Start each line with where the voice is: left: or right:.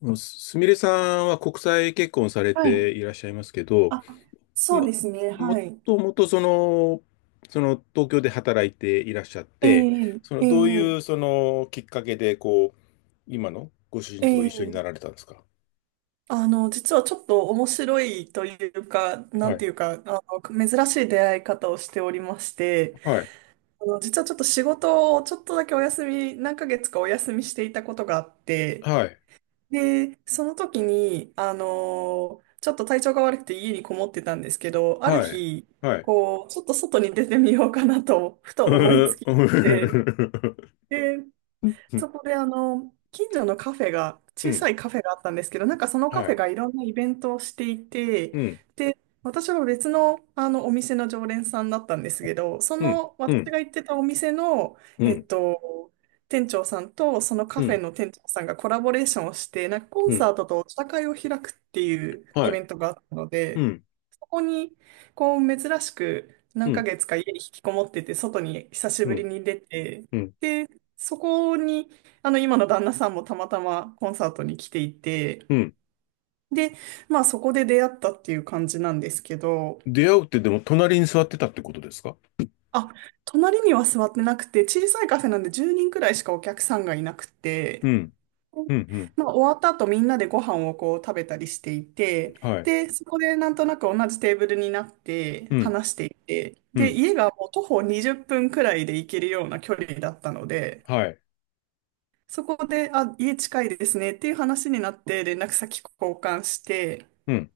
left: すみれさんは国際結婚され
right: はい。
left: ていらっしゃいますけど、
right: あ、そう
left: ま、
right: ですね。は
left: も
right: い。
left: ともとその東京で働いていらっしゃっ
right: え
left: て、
right: ええ
left: どう
right: え
left: いうきっかけで今のご主人
right: え
left: と一
right: え
left: 緒になられたんですか？
right: 実はちょっと面白いというか、な
left: は
right: んて
left: い。
right: いうか、珍しい出会い方をしておりまして、
left: はい。
right: 実はちょっと仕事をちょっとだけお休み、何ヶ月かお休みしていたことがあって、
left: はい。
right: で、その時に、ちょっと体調が悪くて家にこもってたんですけど、ある
left: はい。
right: 日、
left: はい。
right: こう、ちょっと外に出てみようかなと、ふと
left: う
right: 思いつきで、
left: ー
right: で
left: ん。
right: そこで近所のカフェが、
left: う
right: 小さ
left: ん。
right: いカフェがあったんですけど、なんかその
left: は
right: カフェ
left: い。
right: がいろんなイベントをしていて、
left: うん。
right: で、私は別の、あのお店の常連さんだったんですけど、そ
left: うん。
right: の
left: う
right: 私
left: ん。
right: が行ってたお店の、
left: う
right: えっ
left: ん。
right: と、店長さんとその
left: う
right: カフェ
left: ん。
right: の店長さんがコラボレーションをして、なんかコ
left: う
right: ン
left: ん。
right: サートとお茶会を開くっていうイ
left: は
right: ベ
left: い。
right: ントがあったの
left: う
right: で、
left: ん。
right: ここに、こう、珍しく
left: う
right: 何ヶ
left: ん。
right: 月か家に引きこもってて、外に久し
left: う
right: ぶり
left: ん。
right: に出て、
left: うん。
right: で、そこに、今の旦那さんもたまたまコンサートに来ていて、
left: うん。
right: で、まあそこで出会ったっていう感じなんですけど、
left: 出会うってでも隣に座ってたってことですか？
right: あ、隣には座ってなくて、小さいカフェなんで10人くらいしかお客さんがいなく
left: う
right: て、
left: ん、うん、うん、
right: まあ、終わった後みんなでご飯をこう食べたりしていて、
left: はい、
right: で、そこでなんとなく同じテーブルになって
left: うん、
right: 話していて、
left: う
right: で、
left: ん、
right: 家がもう徒歩20分くらいで行けるような距離だったので、
left: はい、
right: そこで、あ、家近いですねっていう話になって連絡先交換して、
left: うん、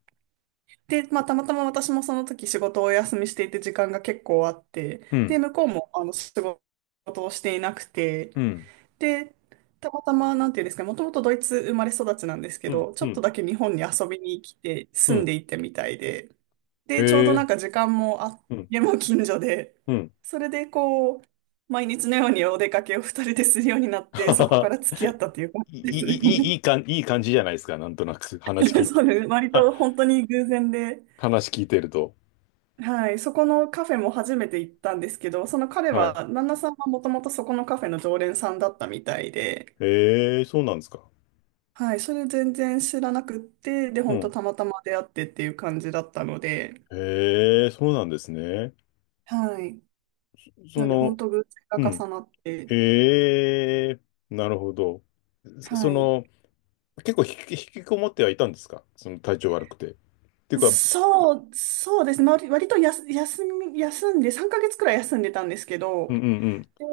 right: で、まあ、たまたま私もその時仕事をお休みしていて時間が結構あって、
left: うん、
right: で、向こうも仕事をしていなくて、
left: うん、
right: で、たまたま、なんていうんですかね、もともとドイツ生まれ育ちなんですけ
left: うん、
right: ど、ちょ
left: う
right: っと
left: ん、
right: だけ日本に遊びに来て、
left: う
right: 住ん
left: ん、
right: でいたみたいで、
left: え
right: で、ちょうどなん
left: え、
right: か時間もあって、
left: うん、
right: 家も近所で、
left: うん。
right: それでこう、毎日のようにお出かけを二人でするようになっ て、
left: は
right: そ
left: は
right: こか
left: は
right: ら付き合ったという感
left: い
right: じで
left: い、
right: す
left: いい、
right: ね。
left: いいかん、いい感じじゃないですか、なんとなく、話 聞い、
right: そうです。割
left: は
right: と本当に偶然で、
left: 話聞いてると。
right: はい、そこのカフェも初めて行ったんですけど、その彼
left: はい。
right: は、旦那さんはもともとそこのカフェの常連さんだったみたいで、
left: ええ、そうなんですか。
right: はい、それ全然知らなくって、で、
left: う
right: 本当
left: ん。
right: たまたま出会ってっていう感じだったので、
left: ええ、そうなんですね。
right: はい。
left: そ
right: なんで、
left: の、
right: 本当偶然
left: う
right: が
left: ん。
right: 重なって、
left: ええ、なるほど。そそ
right: はい。
left: の、結構引きこもってはいたんですか、その体調悪くて。っていうか、うん
right: そう、そうですね。まあ割とやす休み、休んで、3ヶ月くらい休んでたんですけ
left: う
right: ど、
left: んうん。
right: で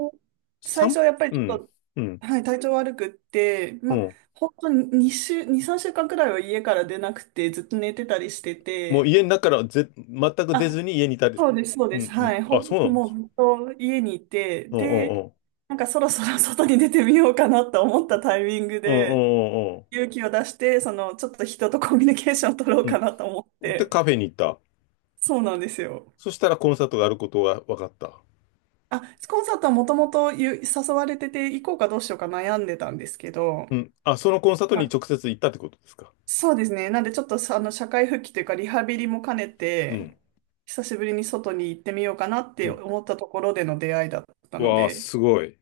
right: 最初
left: 三
right: はやっぱり
left: う
right: ちょ
left: ん、
right: っと、
left: うん、
right: はい、体調悪くって、
left: う
right: まあ、
left: ん。
right: 本当に2週、2、3週間くらいは家から出なくて、ずっと寝てたりして
left: もう
right: て、
left: 家の中から全く出
right: あ、
left: ずに家にいたり、
right: そうです、そう
left: う
right: です。
left: ん、うん。
right: はい。
left: あ、そうなの。
right: もうずっと家にいて、
left: うんう
right: で、
left: んうん。
right: なんかそろそろ 外に出てみようかなと思ったタイミング
left: うんう
right: で、
left: んうん
right: 勇気を出して、ちょっと人とコミュニケーションを取ろう
left: う
right: か
left: ん。
right: なと思っ
left: うん。で、
right: て、
left: カフェに行った。
right: そうなんですよ。
left: そしたらコンサートがあることが分かった。
right: あ、コンサートはもともと誘われてて、行こうかどうしようか悩んでたんですけど、
left: うん。あ、そのコンサートに
right: あ、
left: 直接行ったってことですか。
right: そうですね。なんでちょっとさあの、社会復帰というか、リハビリも兼ね
left: う
right: て、
left: ん。
right: 久しぶりに外に行ってみようかなっ
left: う
right: て
left: ん。
right: 思ったところでの出会いだったの
left: わあ、
right: で、
left: すごい。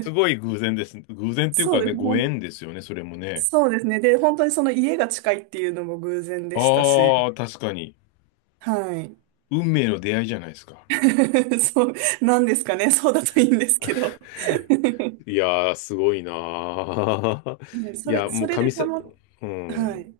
left: すごい 偶然ですね。偶然っていう
right: そう
left: か
right: で
left: ね、
right: す。
left: ご縁ですよね、それもね。
right: そうですね。で、本当にその家が近いっていうのも偶然でしたし、
left: ああ、確かに。
right: はい。
left: 運命の出会いじゃないですか。
right: そう、なんですかね。そうだといいんですけど。は
left: いやー、すごいなー。
right: い、
left: い
right: それ、
left: や、も
right: そ
left: う
right: れでたま、
left: う
right: は
left: ん。
right: い。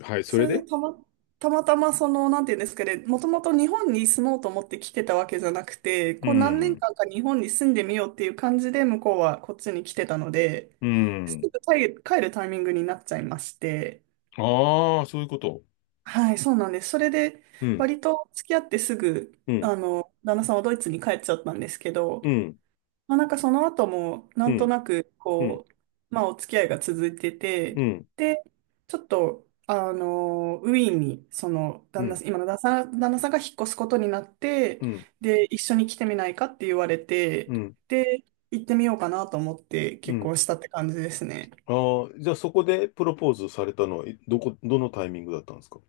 left: はい、そ
right: そ
left: れ
right: れで
left: で。
right: たま、たまたまその、なんていうんですかね、もともと日本に住もうと思って来てたわけじゃなくて、
left: う
right: こう何年
left: ん。
right: 間か日本に住んでみようっていう感じで、向こうはこっちに来てたので、
left: う
right: す
left: ん。
right: ぐ帰るタイミングになっちゃいまして、
left: ああ、そういうこと。
right: はい、そうなんです。それで、
left: うん、
right: 割と付き合ってすぐ、
left: うん、
right: 旦那さんはドイツに帰っちゃったんですけど、
left: うん、
right: まあ、なんかその後も、な
left: う
right: んと
left: ん、
right: なく、
left: うん、
right: こう、まあ、お付き合いが続いて
left: う
right: て、
left: ん、
right: で、ちょっと、ウィーンに、その、
left: う
right: 旦那
left: ん、
right: さん、今の旦那さんが引っ越すことになって、
left: うん、
right: で、一緒に来てみないかって言われて、
left: うん、
right: で、行ってみようかなと思って
left: う
right: 結
left: ん。
right: 婚したって感じですね。
left: ああ、じゃあそこでプロポーズされたのは、えどこ、どのタイミングだったんですか？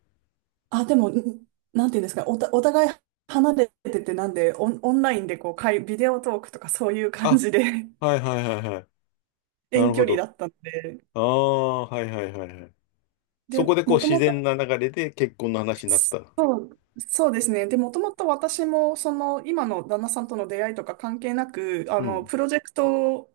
right: あ、でも、なんていうんですか、お互い離れてて、なんで、オンラインでこう、ビデオトークとかそういう感
left: あ、
right: じで
left: はいはいはいはい。な
right: 遠
left: るほ
right: 距離だ
left: ど。
right: ったんで、
left: ああ、はいはいはいはい。そ
right: で、
left: こでこう
right: もと
left: 自
right: も
left: 然
right: と、
left: な流れで結婚の話になっ
right: そ
left: た。
right: そうですね。で、もともと私も、その、今の旦那さんとの出会いとか関係なく、あ
left: う
right: の、
left: ん、
right: プロジェクト、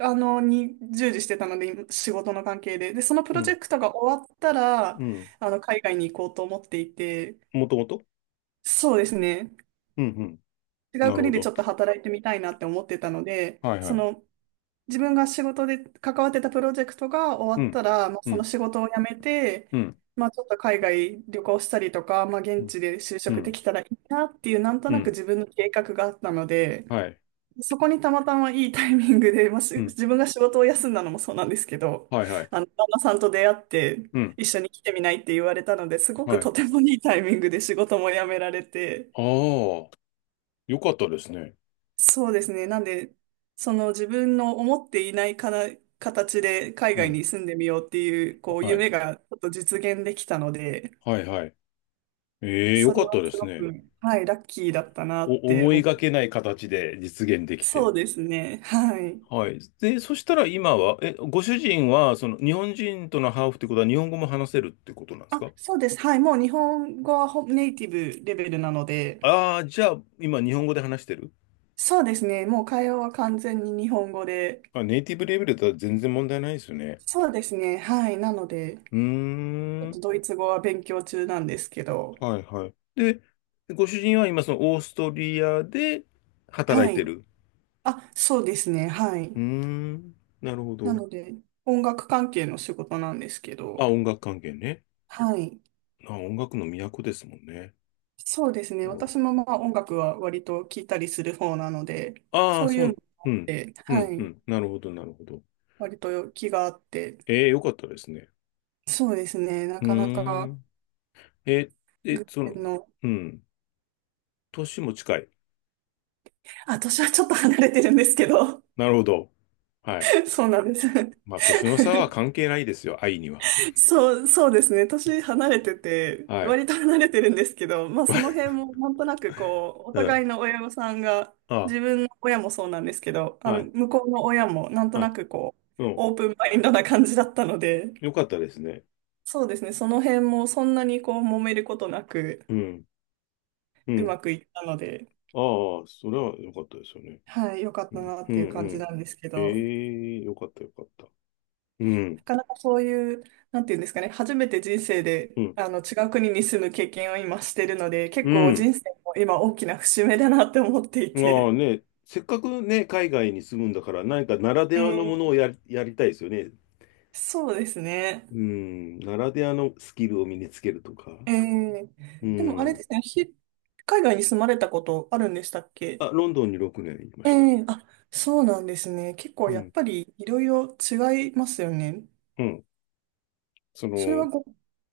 right: あの、に従事してたので、仕事の関係で。で、そのプ
left: う
right: ロジェ
left: ん、
right: クトが終わったら、
left: うん。
right: 海外に行こうと思っていて、
left: もともと。
right: そうですね。
left: うん、うん。
right: 違う
left: なる
right: 国
left: ほ
right: でちょ
left: ど。
right: っと働いてみたいなって思ってたので、
left: はいは
right: そ
left: い。
right: の、自分が仕事で関わってたプロジェクトが終
left: う
right: わっ
left: ん。
right: たら、まあ、
left: う
right: その
left: ん。
right: 仕事を辞めて、
left: うん。
right: まあ、ちょっと海外旅行したりとか、まあ、
left: う
right: 現
left: ん。
right: 地で就
left: う
right: 職で
left: ん。
right: きたらいいなっていう、なんと
left: う
right: なく
left: ん。
right: 自分の計画があったので、
left: はい。
right: そこにたまたまいいタイミングで、まあ、
left: うん。
right: 自分が仕事を休んだのもそうなんですけど、
left: はいはい。
right: 旦那さんと出会って、
left: うん。
right: 一緒に来てみないって言われたので、すごく
left: はい。
right: とてもいいタイミングで仕事も辞められて、
left: ああ、よかったですね。
right: そうですね。なんで、その自分の思っていないかな形で海
left: う
right: 外
left: ん。
right: に住んでみようっていう、こう、
left: はい。
right: 夢がちょっと実現できたので、
left: はいはい。ええ、よ
right: そ
left: か
right: れ
left: っ
right: は
left: たで
right: す
left: す
right: ご
left: ね。
right: く、はい、ラッキーだったなって
left: 思い
right: 思
left: が
right: う。
left: けない形で実現でき
right: そ
left: て。
right: うですね。はい。
left: はい。で、そしたら今は、ご主人は、日本人とのハーフってことは日本語も話せるってことなんです
right: あ、
left: か？
right: そうです。はい。もう日本語はネイティブレベルなので、
left: ああー、じゃあ、今日本語で話してる？
right: そうですね。もう会話は完全に日本語で、
left: あ、ネイティブレベルだったら全然問題ないですよね。
right: そうですね。はい。なので、ち
left: うー
right: ょっと
left: ん。
right: ドイツ語は勉強中なんですけど、
left: はいはい。で、ご主人は今そのオーストリアで働
right: は
left: い
right: い。
left: てる。
right: あ、そうですね。はい。
left: うーん、なるほ
right: な
left: ど。
right: ので、音楽関係の仕事なんですけど、
left: あ、音楽関係ね。
right: はい。
left: あ、音楽の都ですもんね。
right: そうですね。
left: お
right: 私もまあ音楽は割と聴いたりする方なので、
left: ああ、
right: そういうのもあっ
left: うん、
right: て、
left: う
right: は
left: ん、う
right: い。
left: ん。なるほど、なるほど。
right: 割と気があって、
left: ええ、よかったですね。
right: そうですね。な
left: うー
right: かなか
left: ん。え、え、
right: 偶
left: その、
right: 然の、
left: うん。年も近い？
right: あ、年はちょっと離れてるんですけど、
left: なるほど。はい。
right: そうなんです。
left: まあ、年の差は関係ないですよ、愛には。
right: そう、そうですね。年離れてて、
left: はい。
right: 割と離れてるんですけど、まあその辺 もなんとなくこう、お
left: うん。
right: 互いの親御さんが、
left: あ、
right: 自分の親もそうなんですけど、
left: はい、
right: 向こうの親もなんと
left: は
right: な
left: い。
right: くこ
left: う
right: う、
left: ん。
right: オープンマインドな感じだったので、
left: よかったですね。
right: そうですね。その辺もそんなにこう、揉めることなく、
left: うん。う
right: う
left: ん。
right: まくいったので、
left: ああ、それは良かったですよね。
right: はい、良かっ
left: う
right: た
left: ん、
right: なっ
left: う
right: ていう感
left: ん、う
right: じな
left: ん。
right: んですけ
left: え
right: ど。
left: え、良かった良かった。うん、
right: なかなかそういう、なんていうんですかね、初めて人生で
left: うん、
right: 違う国に住む経験を今してるので、
left: う
right: 結構
left: ん。
right: 人生も今大きな節目だなって思ってい
left: まあ
right: て。
left: ね、せっかくね、海外に住むんだから、何かならで
right: え
left: はのものを
right: ー
left: やりたいですよね。
right: そうですね。
left: うん、ならではのスキルを身につけるとか。
right: え
left: う
right: ーでもあれ
left: ん。
right: ですね、海外に住まれたことあるんでしたっけ？
left: あ、ロンドンに6年いま
right: え
left: した。
right: え、あ、そうなんですね。結
left: う
right: 構やっ
left: ん、
right: ぱりいろいろ違いますよね。
left: うん。そ
right: それは
left: の、
right: ご、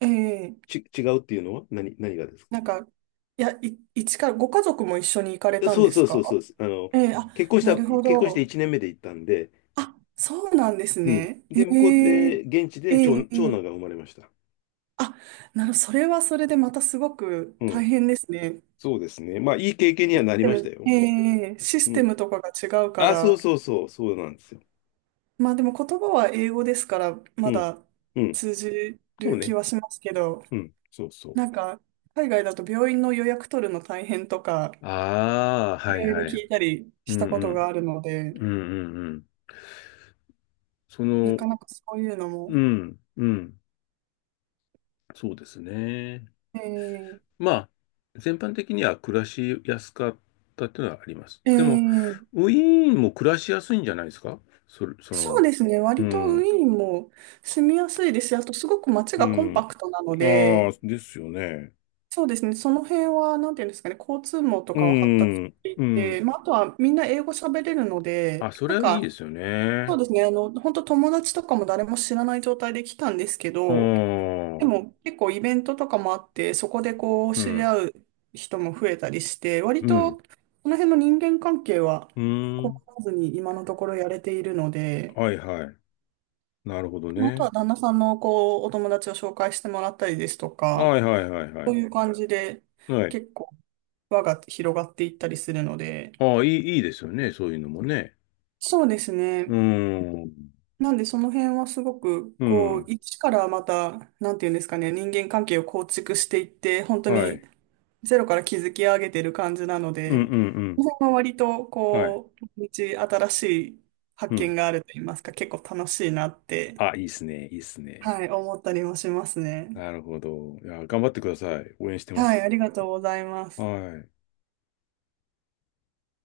right: ええ、
left: 違うっていうのは何がですか？
right: なんか、いや、一から、ご家族も一緒に行かれ
left: いや
right: たん
left: そう
right: で
left: そ
right: す
left: うそ
right: か？
left: うそうです。
right: ええ、あ、なるほ
left: 結婚して
right: ど。
left: 1年目で行ったんで、
right: あ、そうなんです
left: うん。
right: ね。え
left: で、向こう
right: え
left: で、現地
right: え
left: で長、
right: ええ
left: 長男が
right: え、
left: 生まれました。
right: あ、なるほど、それはそれでまたすごく
left: う
right: 大
left: ん。
right: 変ですね。
left: そうですね。まあ、いい経験に
right: シ
left: は
right: ス
left: なり
right: テ
left: ました
right: ム、え
left: よ。
right: えシ
left: う
right: ステ
left: ん。
right: ムとかが違うか
left: あ、そ
right: ら。
left: うそうそう、そうなんですよ。
right: まあでも言葉は英語ですから、
left: う
right: ま
left: ん。
right: だ
left: うん。
right: 通じ
left: そう
right: る気
left: ね。
right: はしますけど、
left: うん。そうそう。
right: なんか、海外だと病院の予約取るの大変とか、
left: ああ、
right: い
left: はい
right: ろい
left: は
right: ろ
left: い。
right: 聞いたり
left: う
right: した
left: ん
right: こ
left: う
right: と
left: ん。
right: があるので、
left: うんうんうん。そ
right: な
left: の、
right: かなかそういうの
left: う
right: も、
left: ん、うん。そうですね。
right: ええ
left: まあ、全般的には暮らしやすかったっていうのはあります。でも、
right: ええ、
left: ウィーンも暮らしやすいんじゃないですか？それ、そ
right: そ
left: の、
right: うですね。
left: う
right: 割とウ
left: ん、
right: ィーンも住みやすいですし、あとすごく街
left: う
right: がコン
left: ん。
right: パクトなの
left: ああ、
right: で、
left: ですよね。
right: そうですね。その辺は、なんていうんですかね、交通網と
left: う
right: かは発達し
left: ん、
right: てい
left: う
right: て、
left: ん。
right: まあ、あとはみんな英語喋れるの
left: あ、
right: で、
left: そ
right: なん
left: れはいいで
right: か、
left: すよ
right: そう
left: ね。
right: ですね。本当友達とかも誰も知らない状態で来たんですけ
left: う
right: ど、
left: ん、
right: で
left: うん、
right: も結構イベントとかもあって、そこでこう知り合う人も増えたりして、割
left: う
right: とこ
left: ん、
right: の辺の人間関係は
left: う
right: 困
left: ん。
right: らずに今のところやれているので、
left: はいはい。なるほど
right: あとは
left: ね。
right: 旦那さんのこう、お友達を紹介してもらったりですとか、
left: はいはいはいは
right: そう
left: い。
right: いう感じで
left: はい。
right: 結構輪が広がっていったりするので、
left: ああ、いいですよね。そういうのもね。
right: そうですね。
left: うん、
right: なんでその辺はすごく、
left: う
right: こう、
left: ん、
right: 一からまた、なんていうんですかね、人間関係を構築していって、本当
left: は
right: に
left: い。
right: ゼロから築き上げてる感じなの
left: うん、うん、う
right: で、
left: ん。
right: その辺は割と、
left: はい。
right: こう、毎日新しい
left: う
right: 発
left: ん。
right: 見があると言いますか、結構楽しいなって、
left: あ、いいっすね。いいっすね。
right: はい、思ったりもしますね。
left: なるほど。いや、頑張ってください。応援してま
right: はい、あ
left: す。
right: りがとうございま
left: は
right: す。
left: い。